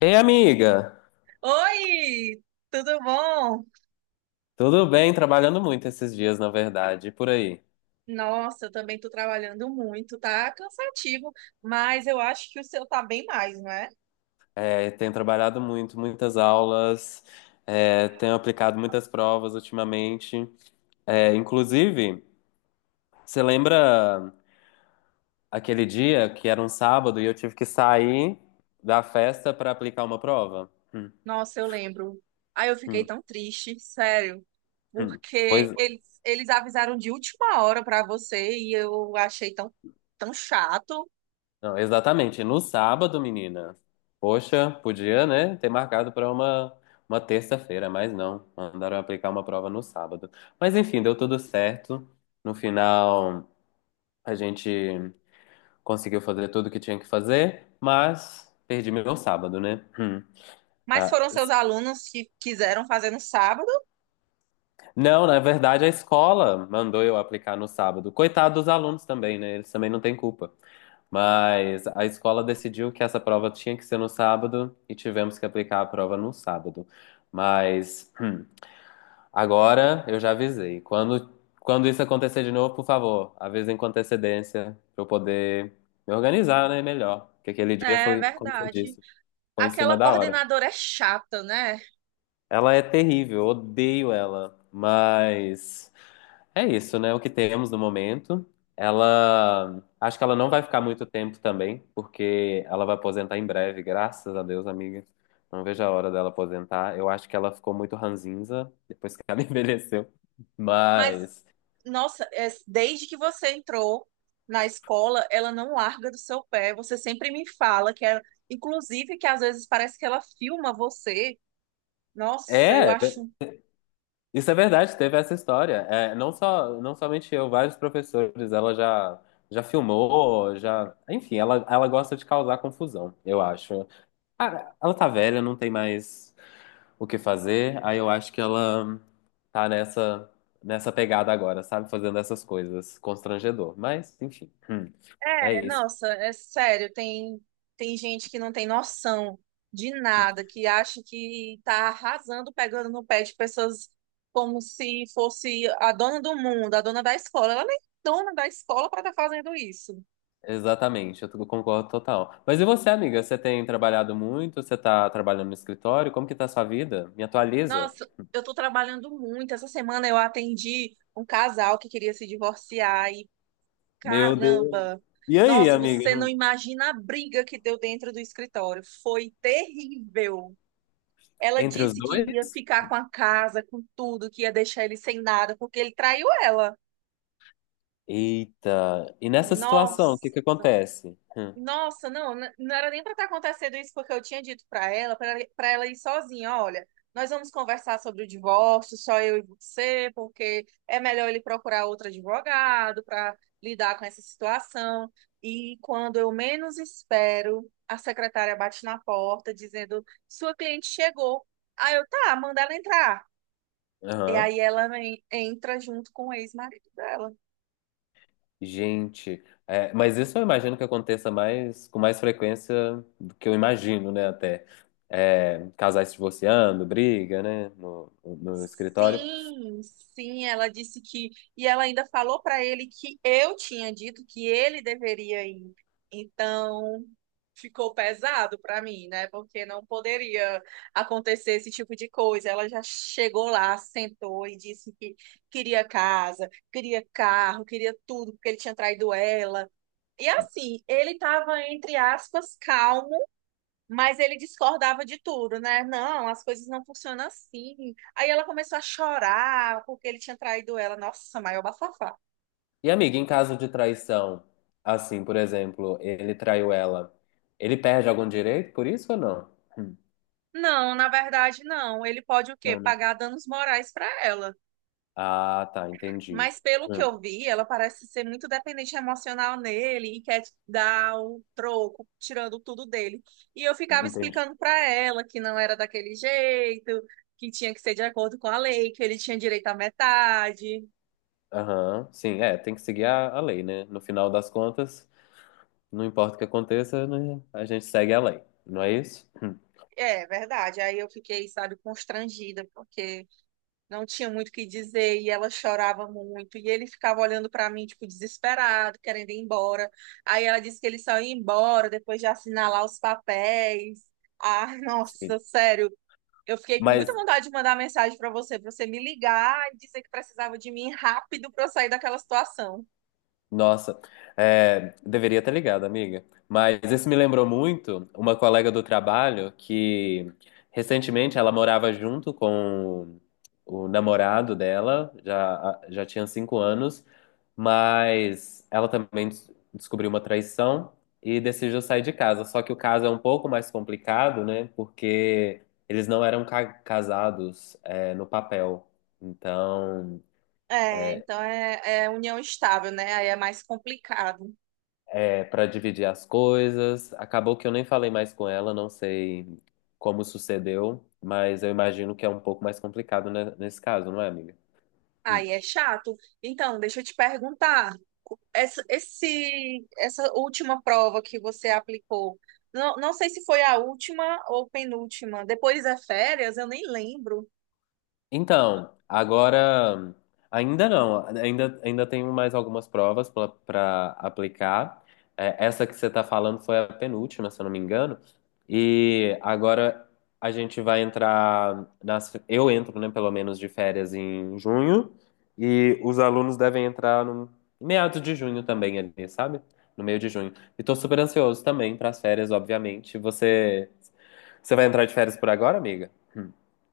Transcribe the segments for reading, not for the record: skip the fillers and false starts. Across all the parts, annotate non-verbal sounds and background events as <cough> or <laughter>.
Ei, amiga! Oi, tudo bom? Tudo bem? Trabalhando muito esses dias, na verdade, e por aí. Nossa, eu também tô trabalhando muito, tá cansativo, mas eu acho que o seu tá bem mais, não é? Tenho trabalhado muito, muitas aulas, tenho aplicado muitas provas ultimamente. Inclusive, você lembra aquele dia que era um sábado e eu tive que sair da festa para aplicar uma prova? Nossa, eu lembro. Aí eu fiquei hum, tão triste, sério, hum. Pois, porque eles avisaram de última hora pra você e eu achei tão, tão chato. não, exatamente. No sábado, menina. Poxa, podia, né, ter marcado para uma terça-feira, mas não. Mandaram aplicar uma prova no sábado. Mas enfim, deu tudo certo. No final, a gente conseguiu fazer tudo que tinha que fazer, mas perdi meu sábado, né? Mas Ah, foram seus alunos que quiseram fazer no sábado? não, na verdade, a escola mandou eu aplicar no sábado. Coitado dos alunos também, né? Eles também não têm culpa. Mas a escola decidiu que essa prova tinha que ser no sábado e tivemos que aplicar a prova no sábado. Mas agora eu já avisei. Quando isso acontecer de novo, por favor, avisem com antecedência para eu poder me organizar, né, melhor. Porque aquele dia É foi, como você verdade. disse, foi em cima Aquela da hora. coordenadora é chata, né? Ela é terrível, eu odeio ela, mas é isso, né? O que temos no momento. Ela, acho que ela não vai ficar muito tempo também, porque ela vai aposentar em breve, graças a Deus, amiga. Não vejo a hora dela aposentar. Eu acho que ela ficou muito ranzinza depois que ela <laughs> envelheceu. Mas, Mas nossa, desde que você entrou na escola, ela não larga do seu pé. Você sempre me fala que ela, inclusive, que às vezes parece que ela filma você. Nossa, eu é, acho. isso é verdade, teve essa história. É, não só, não somente eu, vários professores, ela já filmou, já, enfim, ela gosta de causar confusão, eu acho. Ah, ela tá velha, não tem mais o que fazer. Aí eu acho que ela tá nessa pegada agora, sabe? Fazendo essas coisas. Constrangedor. Mas, enfim, é isso. Nossa, é sério, tem, tem gente que não tem noção de nada, que acha que tá arrasando, pegando no pé de pessoas como se fosse a dona do mundo, a dona da escola. Ela nem é dona da escola para estar fazendo isso. Exatamente, eu concordo total. Mas e você, amiga? Você tem trabalhado muito? Você tá trabalhando no escritório? Como que tá a sua vida? Me atualiza. Nossa, eu tô trabalhando muito. Essa semana eu atendi um casal que queria se divorciar e Meu Deus. caramba! E aí, Nossa, amiga? você não Não- imagina a briga que deu dentro do escritório. Foi terrível. Ela Entre os disse que ia dois? ficar com a casa, com tudo, que ia deixar ele sem nada, porque ele traiu ela. Eita. E nessa situação, o que Nossa! que acontece? Hum. Nossa, não, não era nem para estar acontecendo isso, porque eu tinha dito para ela ir sozinha, olha, nós vamos conversar sobre o divórcio, só eu e você, porque é melhor ele procurar outro advogado para lidar com essa situação. E quando eu menos espero, a secretária bate na porta dizendo: "Sua cliente chegou". Aí eu, tá, manda ela entrar. E Aham. aí entra junto com o ex-marido dela. Gente, mas isso eu imagino que aconteça mais com mais frequência do que eu imagino, né? Até é, casais se divorciando, briga, né? No escritório. Sim, sim, ela disse que. E ela ainda falou para ele que eu tinha dito que ele deveria ir. Então, ficou pesado para mim, né? Porque não poderia acontecer esse tipo de coisa. Ela já chegou lá, sentou e disse que queria casa, queria carro, queria tudo, porque ele tinha traído ela. E assim, ele estava, entre aspas, calmo, mas ele discordava de tudo, né? Não, as coisas não funcionam assim. Aí ela começou a chorar porque ele tinha traído ela. Nossa, maior bafafá. E amiga, em caso de traição, assim, por exemplo, ele traiu ela, ele perde algum direito por isso ou não? Hum, Não, na verdade, não. Ele pode o quê? não, não. Pagar danos morais para ela. Ah, tá, entendi. Mas pelo que Hum, eu vi, ela parece ser muito dependente emocional nele e quer dar o troco, tirando tudo dele. E eu ficava entendi. explicando para ela que não era daquele jeito, que tinha que ser de acordo com a lei, que ele tinha direito à metade. Aham, sim, é, tem que seguir a lei, né? No final das contas, não importa o que aconteça, né? A gente segue a lei, não é isso? É verdade. Aí eu fiquei, sabe, constrangida, porque não tinha muito o que dizer e ela chorava muito. E ele ficava olhando para mim, tipo, desesperado, querendo ir embora. Aí ela disse que ele só ia embora depois de assinar lá os papéis. Ah, <laughs> nossa, sério. Eu fiquei com muita Mas, vontade de mandar mensagem para você, pra você me ligar e dizer que precisava de mim rápido para eu sair daquela situação. nossa, é, deveria ter ligado, amiga. Mas isso me lembrou muito uma colega do trabalho que recentemente ela morava junto com o namorado dela, já tinha cinco anos, mas ela também descobriu uma traição e decidiu sair de casa. Só que o caso é um pouco mais complicado, né? Porque eles não eram casados, é, no papel. Então, É, é, então é união estável, né? Aí é mais complicado. é, para dividir as coisas. Acabou que eu nem falei mais com ela, não sei como sucedeu, mas eu imagino que é um pouco mais complicado, né, nesse caso, não é, amiga? Hum. Aí é chato. Então, deixa eu te perguntar. Essa última prova que você aplicou, não, não sei se foi a última ou penúltima. Depois é férias, eu nem lembro. Então, agora ainda não, ainda tenho mais algumas provas para aplicar. É, essa que você está falando foi a penúltima, se eu não me engano. E agora a gente vai entrar nas, eu entro, né, pelo menos de férias em junho, e os alunos devem entrar no meados de junho também ali, sabe? No meio de junho. E tô super ansioso também para as férias, obviamente. Você vai entrar de férias por agora, amiga?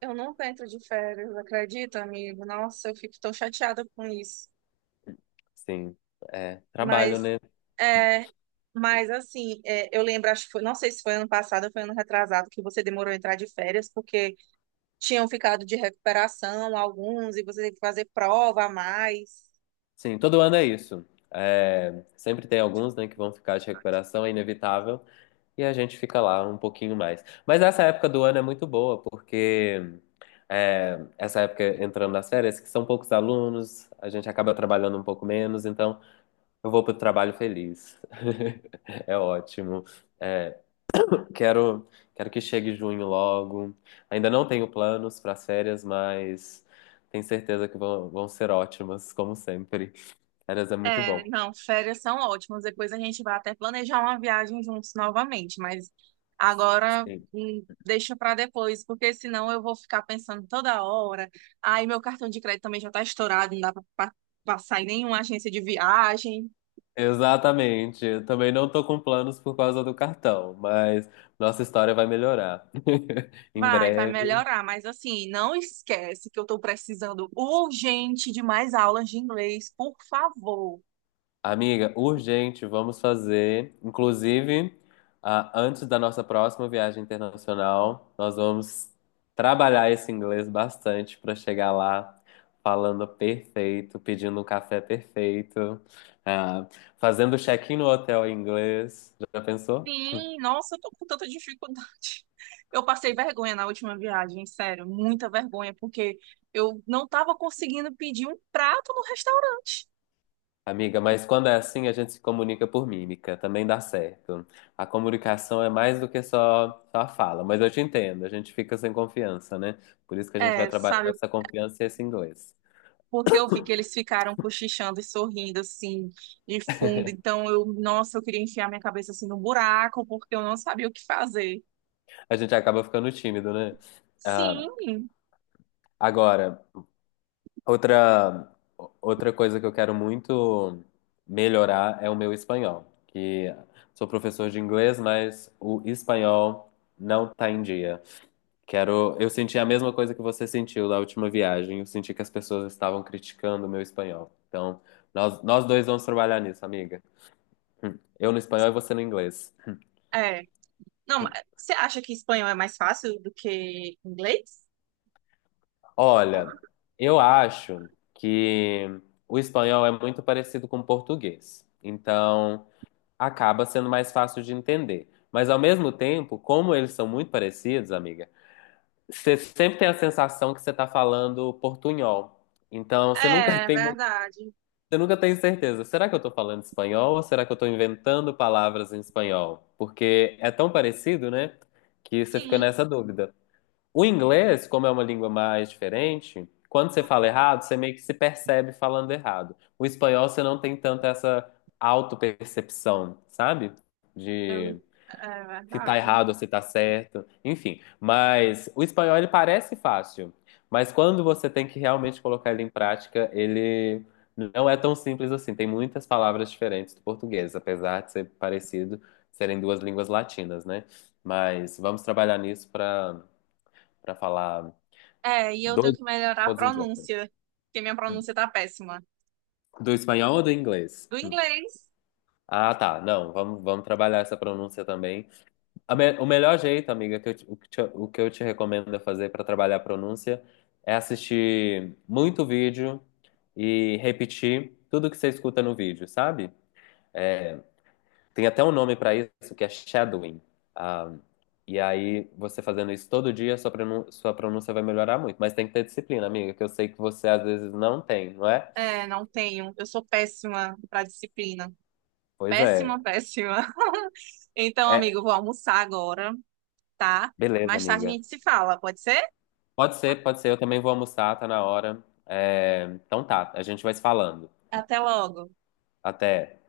Eu nunca entro de férias, acredita, amigo? Nossa, eu fico tão chateada com isso. Sim, é, trabalho, Mas, né? é, mas assim, é, eu lembro, acho que foi, não sei se foi ano passado ou foi ano retrasado que você demorou a entrar de férias, porque tinham ficado de recuperação alguns e você teve que fazer prova a mais. Sim, todo ano é isso. É, sempre tem alguns, né, que vão ficar de recuperação, é inevitável, e a gente fica lá um pouquinho mais. Mas essa época do ano é muito boa, porque é, essa época entrando nas férias, que são poucos alunos, a gente acaba trabalhando um pouco menos, então eu vou pro trabalho feliz. <laughs> É ótimo. É, Quero, quero que chegue junho logo. Ainda não tenho planos para as férias, mas tenho certeza que vão ser ótimas, como sempre. Férias é muito É, bom. não, férias são ótimas. Depois a gente vai até planejar uma viagem juntos novamente, mas agora Sim. Deixa para depois, porque senão eu vou ficar pensando toda hora. Aí meu cartão de crédito também já tá estourado, não dá para passar em nenhuma agência de viagem. Exatamente. Eu também não tô com planos por causa do cartão, mas nossa história vai melhorar. <laughs> Em Vai, vai breve. melhorar, mas assim, não esquece que eu tô precisando urgente de mais aulas de inglês, por favor. Amiga, urgente, vamos fazer. Inclusive, ah, antes da nossa próxima viagem internacional, nós vamos trabalhar esse inglês bastante para chegar lá falando perfeito, pedindo um café perfeito, ah, fazendo check-in no hotel em inglês. Já pensou? Sim, nossa, eu tô com tanta dificuldade. <laughs> Eu passei vergonha na última viagem, sério, muita vergonha, porque eu não tava conseguindo pedir um prato no restaurante. Amiga, mas quando é assim, a gente se comunica por mímica, também dá certo. A comunicação é mais do que só a fala, mas eu te entendo, a gente fica sem confiança, né? Por isso que a gente vai É, trabalhar sabe, essa confiança e esse inglês. porque eu vi que eles ficaram cochichando e sorrindo assim, de fundo, então eu, nossa, eu queria enfiar minha cabeça assim no buraco, porque eu não sabia o que fazer. A gente acaba ficando tímido, né? Ah, Sim, agora, outra, outra coisa que eu quero muito melhorar é o meu espanhol, que sou professor de inglês, mas o espanhol não tá em dia. Quero. Eu senti a mesma coisa que você sentiu da última viagem. Eu senti que as pessoas estavam criticando o meu espanhol. Então, nós dois vamos trabalhar nisso, amiga. Eu no espanhol e você no inglês. é. Não, mas você acha que espanhol é mais fácil do que inglês? Olha, eu acho que o espanhol é muito parecido com o português. Então, acaba sendo mais fácil de entender. Mas, ao mesmo tempo, como eles são muito parecidos, amiga, você sempre tem a sensação que você está falando portunhol. Então, você nunca <laughs> É, tem verdade. eu nunca tenho certeza. Será que eu tô falando espanhol ou será que eu tô inventando palavras em espanhol? Porque é tão parecido, né? Que você fica Sim, nessa dúvida. O inglês, como é uma língua mais diferente, quando você fala errado, você meio que se percebe falando errado. O espanhol, você não tem tanto essa autopercepção, sabe? eu, é Se tá verdade. errado ou se tá certo, enfim. Mas o espanhol ele parece fácil, mas quando você tem que realmente colocar ele em prática, ele não é tão simples assim. Tem muitas palavras diferentes do português, apesar de ser parecido, serem duas línguas latinas, né? Mas vamos trabalhar nisso para para falar É, e eu tenho dois que melhorar a todos em diante. pronúncia, porque minha pronúncia tá péssima. Do espanhol ou do inglês? Do Hum. inglês, Ah, tá. Não, vamos trabalhar essa pronúncia também. O melhor jeito, amiga, que eu te- o que eu te recomendo fazer para trabalhar a pronúncia é assistir muito vídeo e repetir tudo que você escuta no vídeo, sabe? É, tem até um nome para isso, que é shadowing. Ah, e aí, você fazendo isso todo dia, sua sua pronúncia vai melhorar muito. Mas tem que ter disciplina, amiga, que eu sei que você às vezes não tem, não é? é, não tenho. Eu sou péssima pra disciplina. Pois é. Péssima, péssima. <laughs> Então, amigo, eu É, vou almoçar agora, tá? beleza, Mais tarde a amiga. gente se fala, pode ser? Pode ser, pode ser. Eu também vou almoçar, tá na hora. É, então tá, a gente vai se falando. Até logo. Até.